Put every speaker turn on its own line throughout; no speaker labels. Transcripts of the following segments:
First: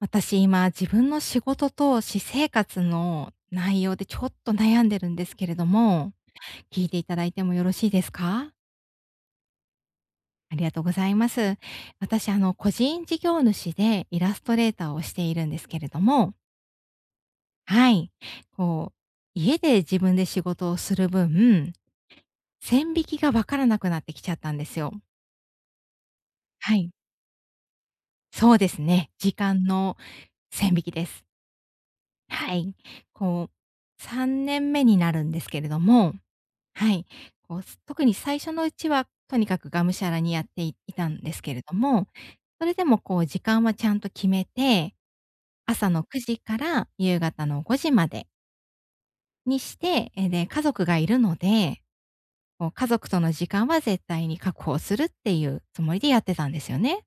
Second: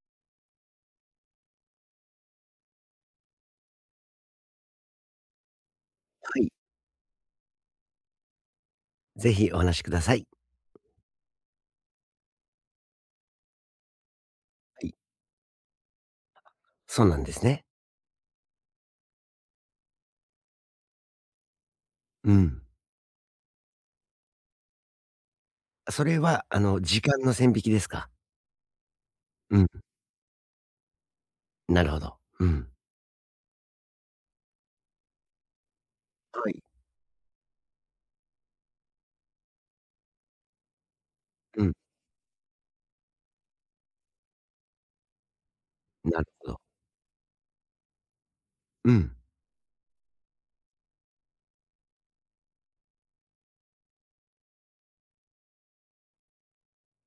私今自分の仕事と私生活の内容でちょっと悩んでるんですけれども、
はい。
聞いていただいてもよろしいですか？
ぜひお話しください。
ありがとうございます。私個人事業主でイラストレー
は
ター
い。
をしているんですけれども、
そうなんですね。
はい。家で自分で仕事をする分、
うん。
線引きが分からなくなってきちゃったんですよ。
それは、
はい。
時間の線引きですか？
そうですね。時
う
間
ん。
の線引きです。
なるほど。う
は
ん。
い。こう3年目になるんですけれども、
はい。
はい。特に最初のうちは、とにかくがむしゃらにやっていいたんですけれ
うん。
ども、それでも時間はちゃんと決めて、朝の9
なる
時
ほ
か
ど。
ら夕方の5時まで
うん。
にして、で、家族がいるので、家族との時間は絶対に確保するっていうつもりでやってたんですよね。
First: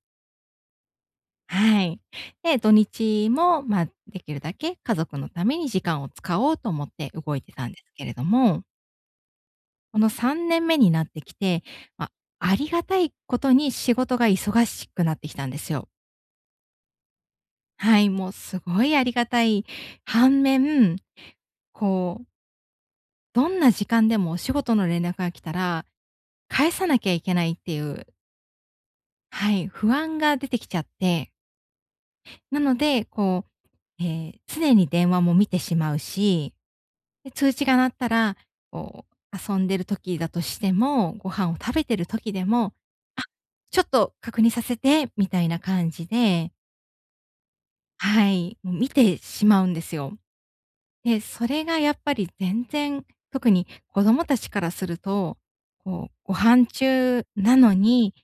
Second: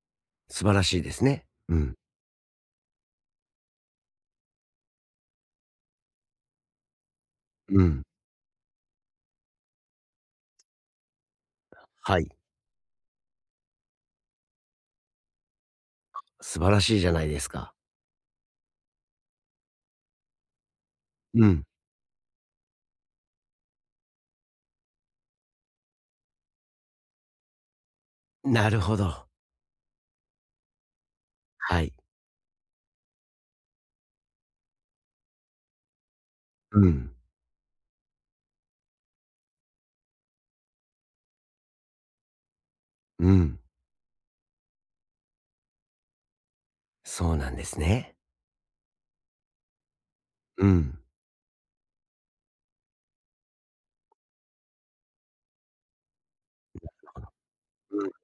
素晴らしいですね。う
は
ん。
い。で、土日も、できるだけ家族のために時間を使おうと思って動いてたんで
う
す
ん。
けれども、この3年目になってきて、ま、
はい。
ありがたいことに仕事が忙しくなってきたんですよ。
素晴らしいじゃないですか。
はい、もうすごいありがたい反面、
うん。
こう、どんな時間でもお仕事の連絡が来たら、返さなきゃいけないっていう、
なるほど。
はい、不安が出てきちゃって、
はい。
なので、常に電話も見てしまうし、
うん。
で、通知が鳴ったら、こ遊んでる時だとしても、ご飯を食べてる時でも、「あ、
うん。
ちょっと確認させて」みたいな感じで、
そうなんですね。
はい、もう見てしまうんですよ。
うん。
で、それがやっぱり全然、特に子供たちからすると、ご飯中なの
うん。
に、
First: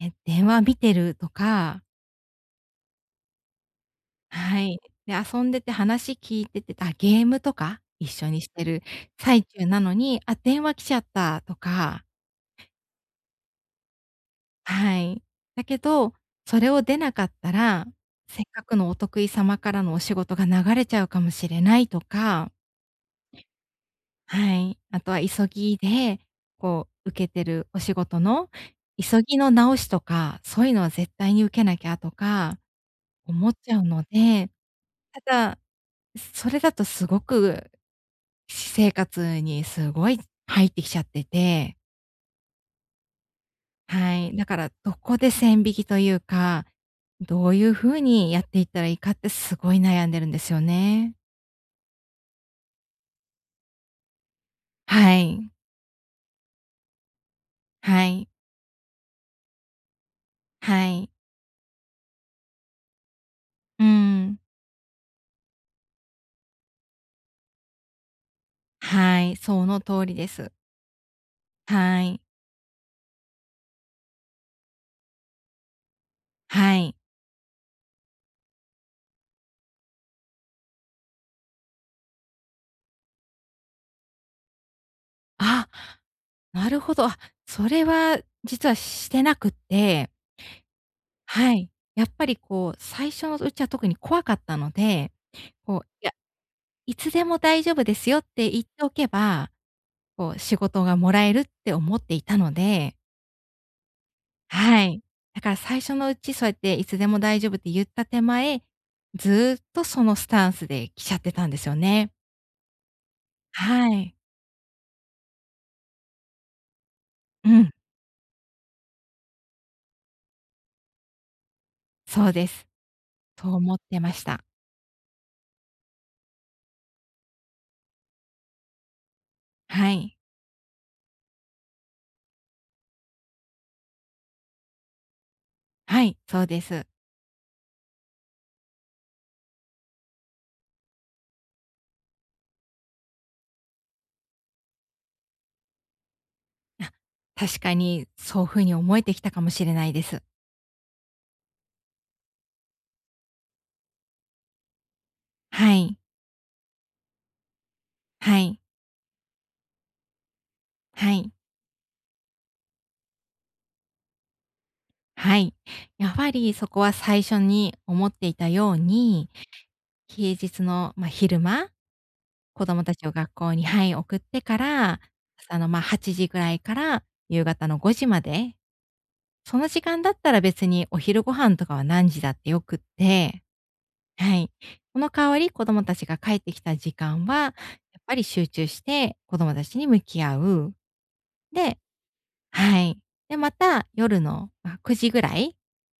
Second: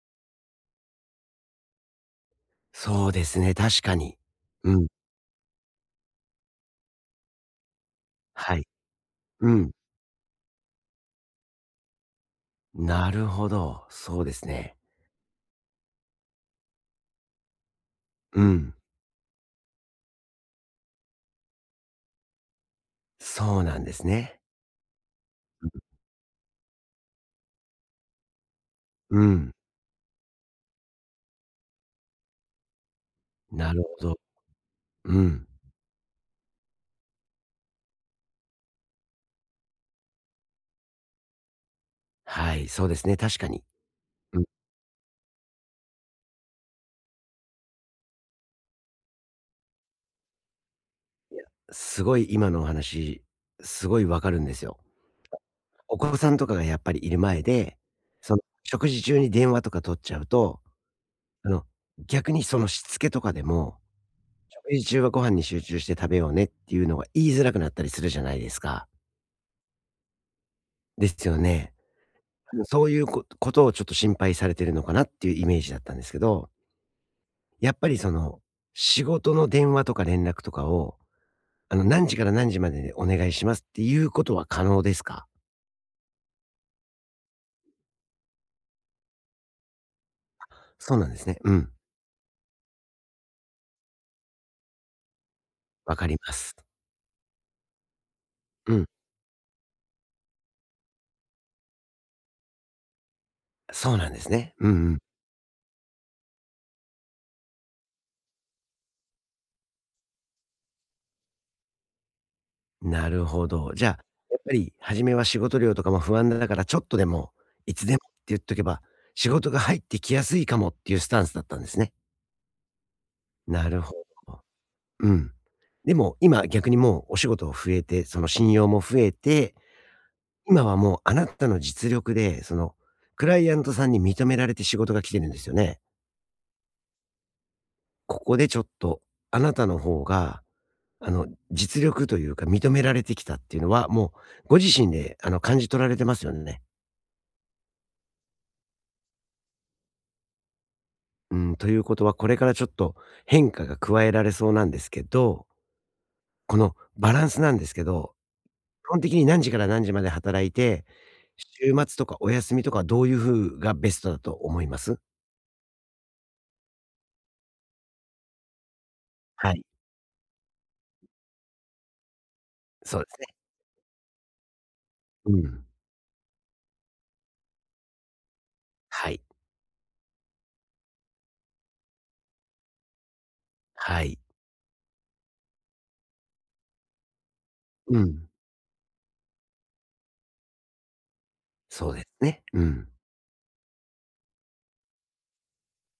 電話見てるとか。
そうですね、確かに。
は
う
い。
ん。
で、遊んでて話聞いてて、あ、ゲームとか一緒にし
はい。
てる最
う
中
ん。
なのに、あ、電話来ちゃったとか。
なるほど。そうですね。
はい。だけど、それを出なかったら、
う
せっか
ん。
くのお得意様からのお仕事が流れちゃうかもしれないとか、
そうなんですね。
はい。あとは急ぎで、受けてるお仕事の
う
急ぎ
ん。
の直しとか、そういうのは絶対に受けなきゃとか思っち
な
ゃ
る
うの
ほど。
で、
う
た
ん。
だ、それだとすごく私生活にすごい入ってきちゃってて、
はい、そうですね、確かに。
はい。
うん。
だから、どこで線引きというか、どういうふうにやっていったらいいかってすごい悩んでるんですよね。
いや、すごい今のお話、すごいわかるんですよ。
はい。
お子さんとかがやっぱりいる前で、
はい。
その、食事中に電話とか取っちゃうと、
はい。
あの、逆にそのしつけとかでも、
うん。
食事中はご飯に集中して食べようねっていうのが言いづらくなったりするじゃないですか。
はい、その通りです。
ですよね。
はい。
うん、そういうこことをちょっと心配されてるのかなっていうイメージだったんですけど、
はい。
やっぱりその、仕事の電話とか連絡とかを何時から何時まででお願いしますっていうことは可能ですか？
あ、なるほど。あ、それは実はしてなくって、
そうなんですね。う
はい。
ん、
やっぱり最初のうちは特に怖かったので、
わか
いや、
ります。
いつでも大丈夫ですよって言っ
う
て
ん、
おけば、仕事がもらえるって思っていたので、
そうなんですね。うん
は
うん。
い。だから最初のうち、そうやっていつでも大丈夫って言った手前、ずっとそのスタンスで来ちゃってたんですよね。
なるほど。じゃ
は
あ、
い。
やっぱり初めは仕事量とかも不安だからちょっとでも、
う
い
ん、
つでもって言っとけば、仕事が入ってきやすいかもっていうスタンスだったんですね。
そうです。そう
な
思っ
るほ
てまし
ど。
た。
うん。でも今逆にもうお仕事を増えて、その信用も増えて、
はい。
今はもうあなたの実力で、そのクライアントさんに認められて仕事が来てるんですよね？
はい、そうです。
ここでちょっと、あなたの方が、実力というか認められてきたっていうのは、もうご自身で、感じ取られてますよね。
あ、確かにそういう風に思えてきたかもしれないです。
うん、ということは、これからちょっと変化が加えられそうなんですけど、
はい、
このバランスなんですけど、
はい、
基本的に何時から何時まで働いて、
はい、
週末とかお休みとかはどういう風がベストだと思います？
はい。やはりそこは最初に思っていたように、
はい、
平日の、昼間子供た
そう
ち
で
を
すね。
学校に、はい、送ってから、
う
朝
ん。
の、8時ぐらいから夕方の5時まで、
はい、
その時間だったら別にお昼ご飯とかは何時だってよくって、
はい。
はい。その代わり子供たちが帰ってきた時間は、やっ
う
ぱり
ん、
集中して子供たちに向き合う。で、
そうですね。う
は
ん。
い。で、また夜の、9時ぐらい、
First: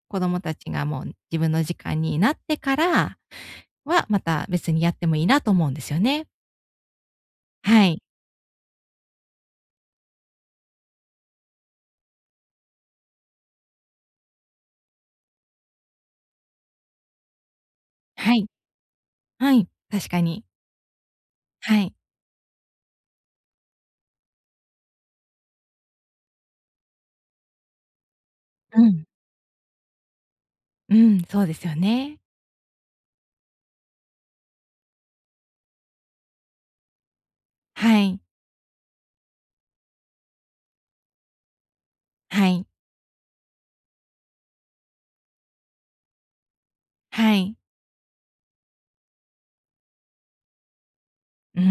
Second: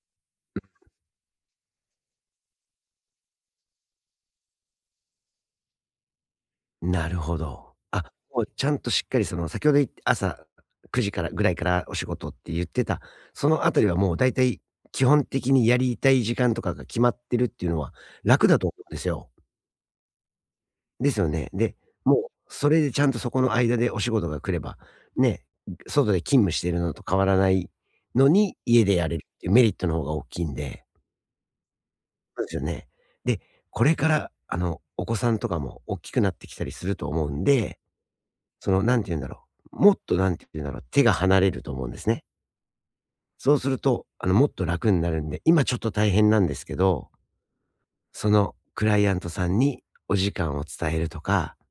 子供たちがもう自分の時間になってからは、また別にやってもいいなと思うんですよね。
なるほど。
はい。
あ、もうちゃんとしっかりその先ほど朝9時からぐらいからお仕事って言ってた、そのあたりはもうだいたい基本的にやりたい時間とかが決まってるっていうのは
はい。
楽だと思うんですよ。
はい、確かに。
ですよね。で、
はい。
もうそれでちゃんとそこの間でお仕事が来れば、ね、外で勤務してるのと変わらないのに、
う
家で
ん。
やれるっていうメリットの方が大きいんで、
うん、そうですよね。
そうですよね。で、これからあのお子さんとかも大きくなってきたりすると思うんで、
はい、
その、なんて言うんだろう、手が離れると思うんですね。
はい、
そうすると、もっと楽になるんで、今ちょっと大変なんですけど、
はい。
そのクライアントさんにお時間を伝えるとか、
うー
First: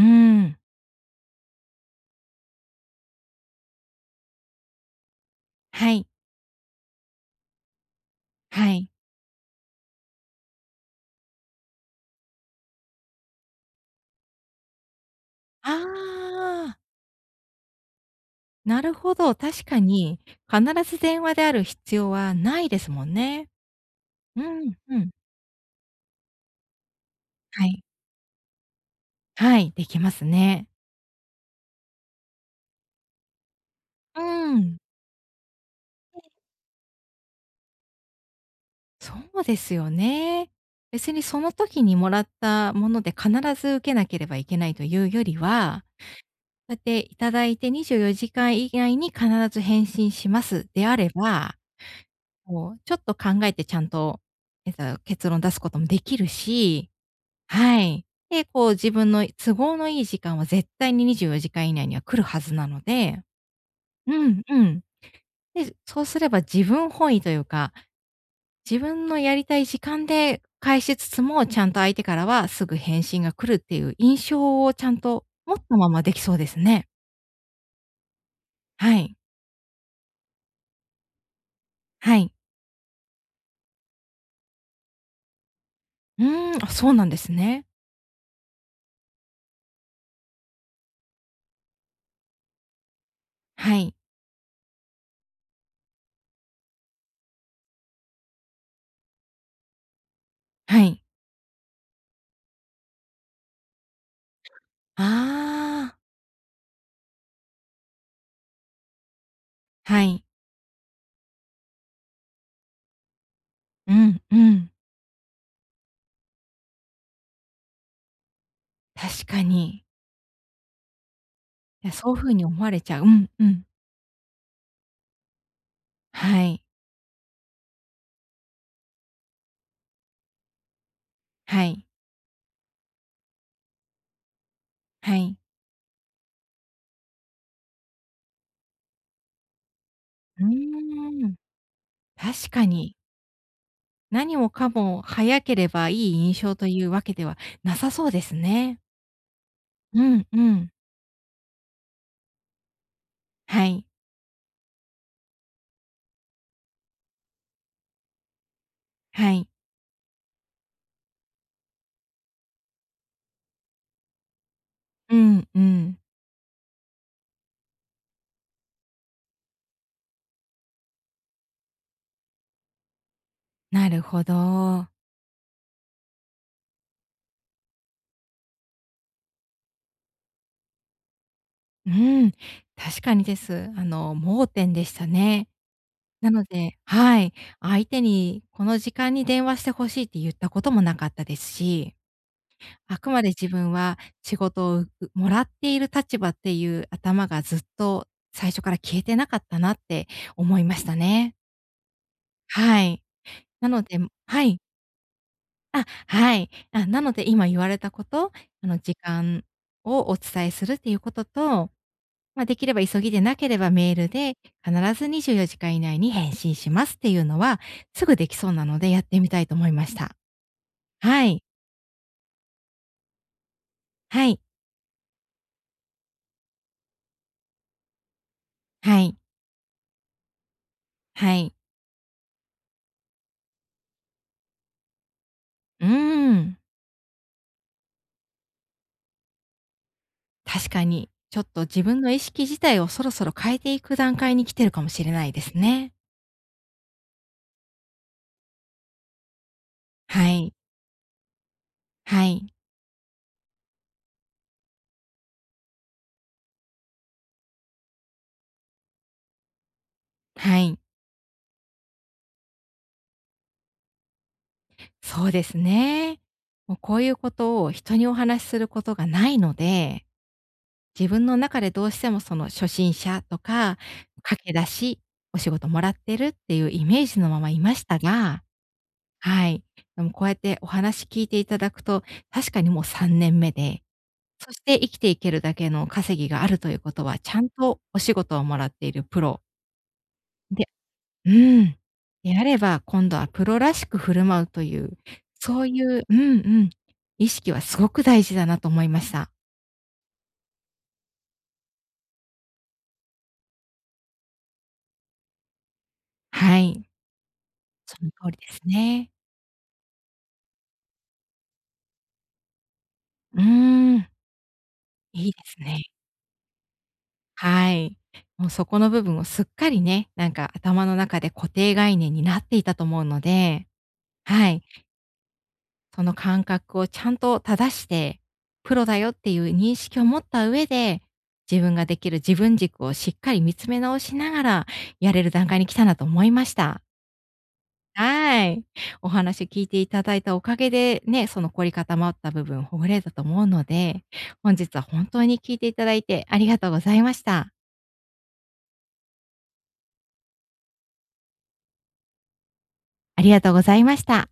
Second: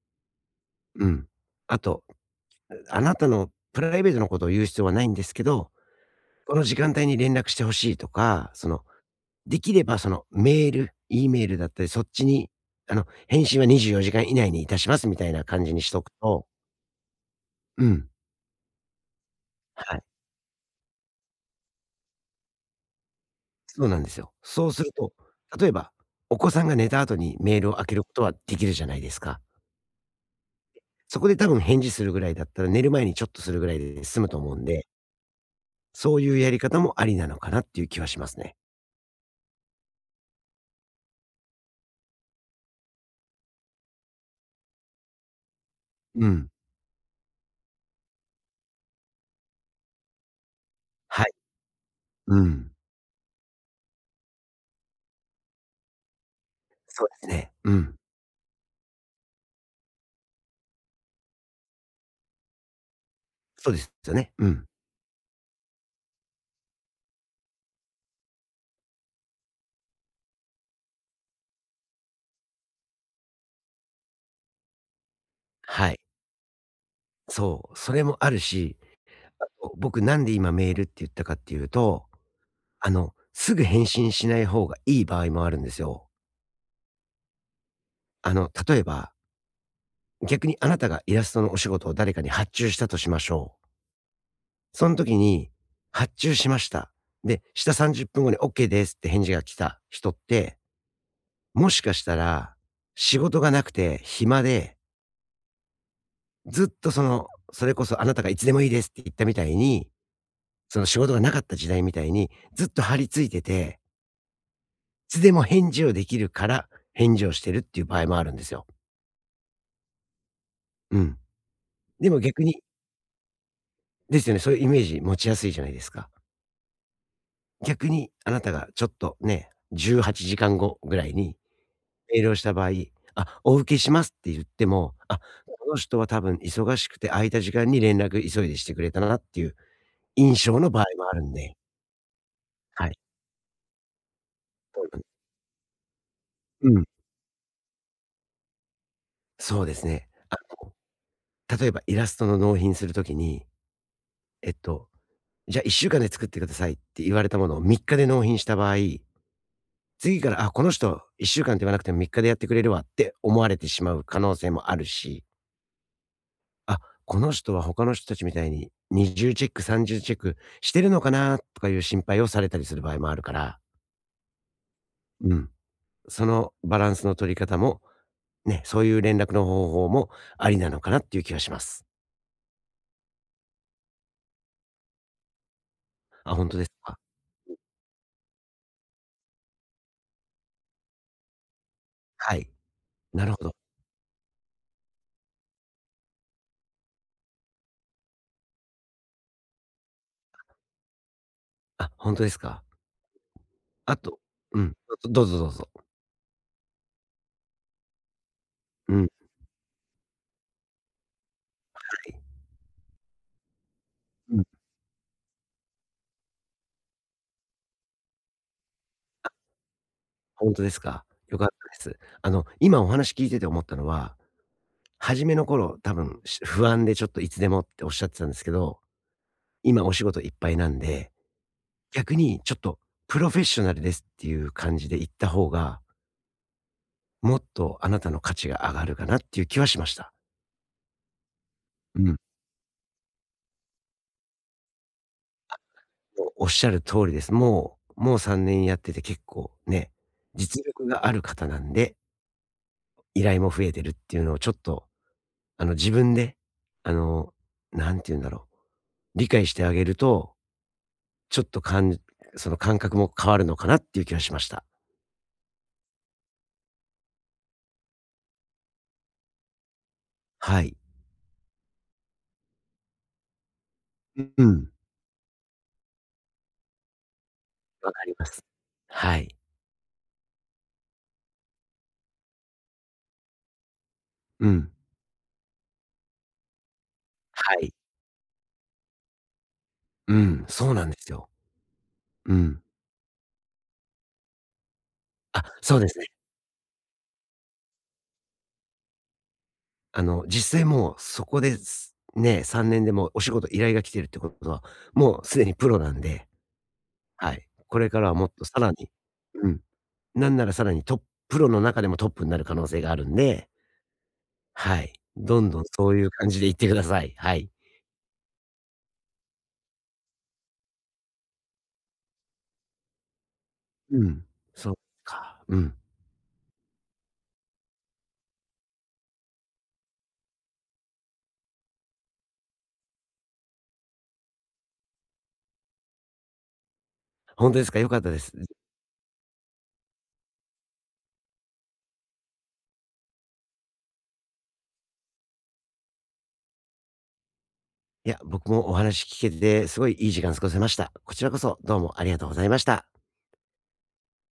ん、
うん。あと、あなたのプライベートのことを言う必要はないんですけど、
はい、
この時間帯に連絡してほしいとか、そ
は
の、
い。
できればそのメール、E メールだったり、そっちに、返信は24時間以内にいたしますみたいな感
あ
じにしとくと、
あ、
うん、
なるほど、確か
はい。
に、必ず電話である必要はないですもんね。
そうなんですよ。
う
そう
ん、
する
うん。
と、例えば、お子さんが寝た後にメー
は
ルを
い、
開けることはできるじゃないですか。
はい、できますね。
そこで多分返事するぐらいだったら、寝る前にちょっとするぐらいで済
うー
むと思うん
ん、
で、そういうやり方もありなのかなっていう気はしますね。
そうですよね。別にその時にもらったもので必ず受けなければいけないというよりは、
うん。
やっていただいて24時間以内に必ず返信しますであれ
はい。
ば、
うん。
ちょっと考えてちゃんと、結論出すこともできるし、
そうですね。う
は
ん。
い。で、自分の都合のいい時間は絶対に24時間以内には来るはずなので、
そうです
う
よね。
ん
う
う
ん。
ん。で、そうすれば自分本位というか、自分のやりたい時間で返しつつも、ちゃんと相手からはすぐ返信が来るっていう印象をちゃんと持ったま
はい。
まできそうですね。
そう、それもあるし、
はい。
あと僕なんで今メールって言ったかっていうと、
はい。
すぐ返信しない方がいい場合もあるんですよ。
うーん、あ、そうなんですね。
例えば逆にあなたがイラストのお仕事を誰かに発注したとしましょう。
はい、
その時に、発注しました。で、下30分後に OK ですって返事が来た人って、
はい。
もしかしたら、仕事がなくて暇で、
ああ、
ずっとその、それこそあなたがいつでもいいですって言ったみたいに、
はい。
その仕事がなかった時代みたいに、ずっと張り付いてて、
うん、うん、
いつでも返事をできるから、返事をしてるっていう場合もあるんですよ。
確かに。
うん。
いや、
で
そうい
も
う風
逆
に
に、
思われちゃう。うん、うん。
ですよね、そういうイメージ持ちやすいじゃないですか。
はい、
逆にあなたがちょっとね、18時間後ぐらいに
はい、
メールをした場合、あ、お受けしますって言っても、
は
あ、
い。
この人は多分忙しくて空いた時間に連絡急いでしてくれたなっていう印
う
象の場合もある
ー
ん
ん、
で、
確か
はい。
に。何もかも早ければいい印象と
う
い
ん、
うわけではなさそうですね。
そうです
う
ね。
ん、うん。
の、例えばイラストの納品するときに、
はい、
えっと、じゃあ1週間で作ってくださいって言われたものを3日で納品した場合、
はい。
次から、あ、この人1週間って言わなくても3日でやってくれるわって思われてしまう可能性もある
う
し、
ん、うん。
あ、この人は他の人たちみたいに二重チェック三重チェックしてるのかなとかいう心配をされたりする場合もあるから、
なるほど。
うん。そのバランスの取り方も、ね、そういう連絡の方法もありなのかなっていう気がします。
うん、確かにです。盲点でしたね。な
あ、
の
本当です
で、
か。
はい、相手にこの時間に電話してほしいって言ったこともなかったですし、
はい。
あくま
な
で
るほ
自
ど。
分は仕事をもらっている立場っていう頭がずっと最初から消えてなかったなって思いましたね。
あ、本当ですか。
はい。なの
あ
で、
と、
はい。
うん。どうぞどうぞ。
あ、はい。あ、なので今言われたこと、時
うん、は
間をお伝えするっていうことと、
い。
できれば急ぎでなければメールで
うん。
必ず24時間以内に返信しますっていうのは、すぐできそうなのでやってみたいと思いました。
本当ですか。
は
良
い。
かったです。あの、今お話聞いてて思ったのは、
はい。
初めの頃多分不安でちょっといつでもっておっしゃってたんですけど、
はい。
今お仕事いっぱいなんで、
はい。
逆にちょっとプロフェッショナルですっていう感じで言った方が、
うーん。
もっとあなたの価値が上がるかなっていう気はしました。
確かに、ちょっと自
う
分の
ん。
意識自体をそろそろ変えていく段階に来てるかもしれないですね。
おっしゃる通りです。もう3年やってて結構ね、
はい。
実力がある方なんで、
はい。
依頼も増えてるっていうのをちょっと、あの自分で、あの、なんて言うんだろう、理解してあげると、
はい。
ちょっと感その感覚も変わるのかなっていう気はしました。
そうですね。もうこういうことを人にお話しすることがないので、
はい。
自分の中でどうしてもその初心者とか、
う
駆け出
ん。
し、お仕事もらってるっていうイメージのままいまし
わ
た
かりま
が、
す。はい。
はい。でもこうやってお話聞いていただくと、確かにもう3年目で、
う
そし
ん。
て生きていけるだけの稼ぎがあるということは、ちゃん
はい。
とお仕事をもらっているプロ
うん、
で、
そうなんですよ。
うん。
う
であれ
ん。
ば、今度はプロらしく振る舞うという、
あ、
そう
そう
い
です
う、
ね。
うんうん、意識はすごく大事だなと思いました。
あの、実際もうそこです、ね、3年でもうお仕事依頼が来てるってことは、もうすでにプロなんで、
はい。
はい。これ
そ
から
の
はも
通
っ
り
とさ
です
らに、
ね。
うん、なんならさらにトッププロの中でもトップになる可能性があるん
う
で、
ーん、
はい。
いいで
どんど
す
ん
ね。
そういう感じでいってください。はい。
はい。もうそこの部分をすっかりね、なんか頭の中で固定概念になっていたと思うので、
うん。
はい。
そうか。うん。
その感覚をちゃんと正して、プロだよっていう認識を持った上で、自分ができる自分軸をしっかり見つめ直しながら、やれる段階に来たなと思いました。
本当ですか、良かったです。
はい。お話聞いていただいたおかげで、ね、その凝り固まった部分ほぐれたと思うので、本日は本当に聞いていただいてありがとうございました。
いや、僕もお話聞けて、すごいいい時間過ごせました。こちらこそどうもありがとうございました。
ありがとうございました。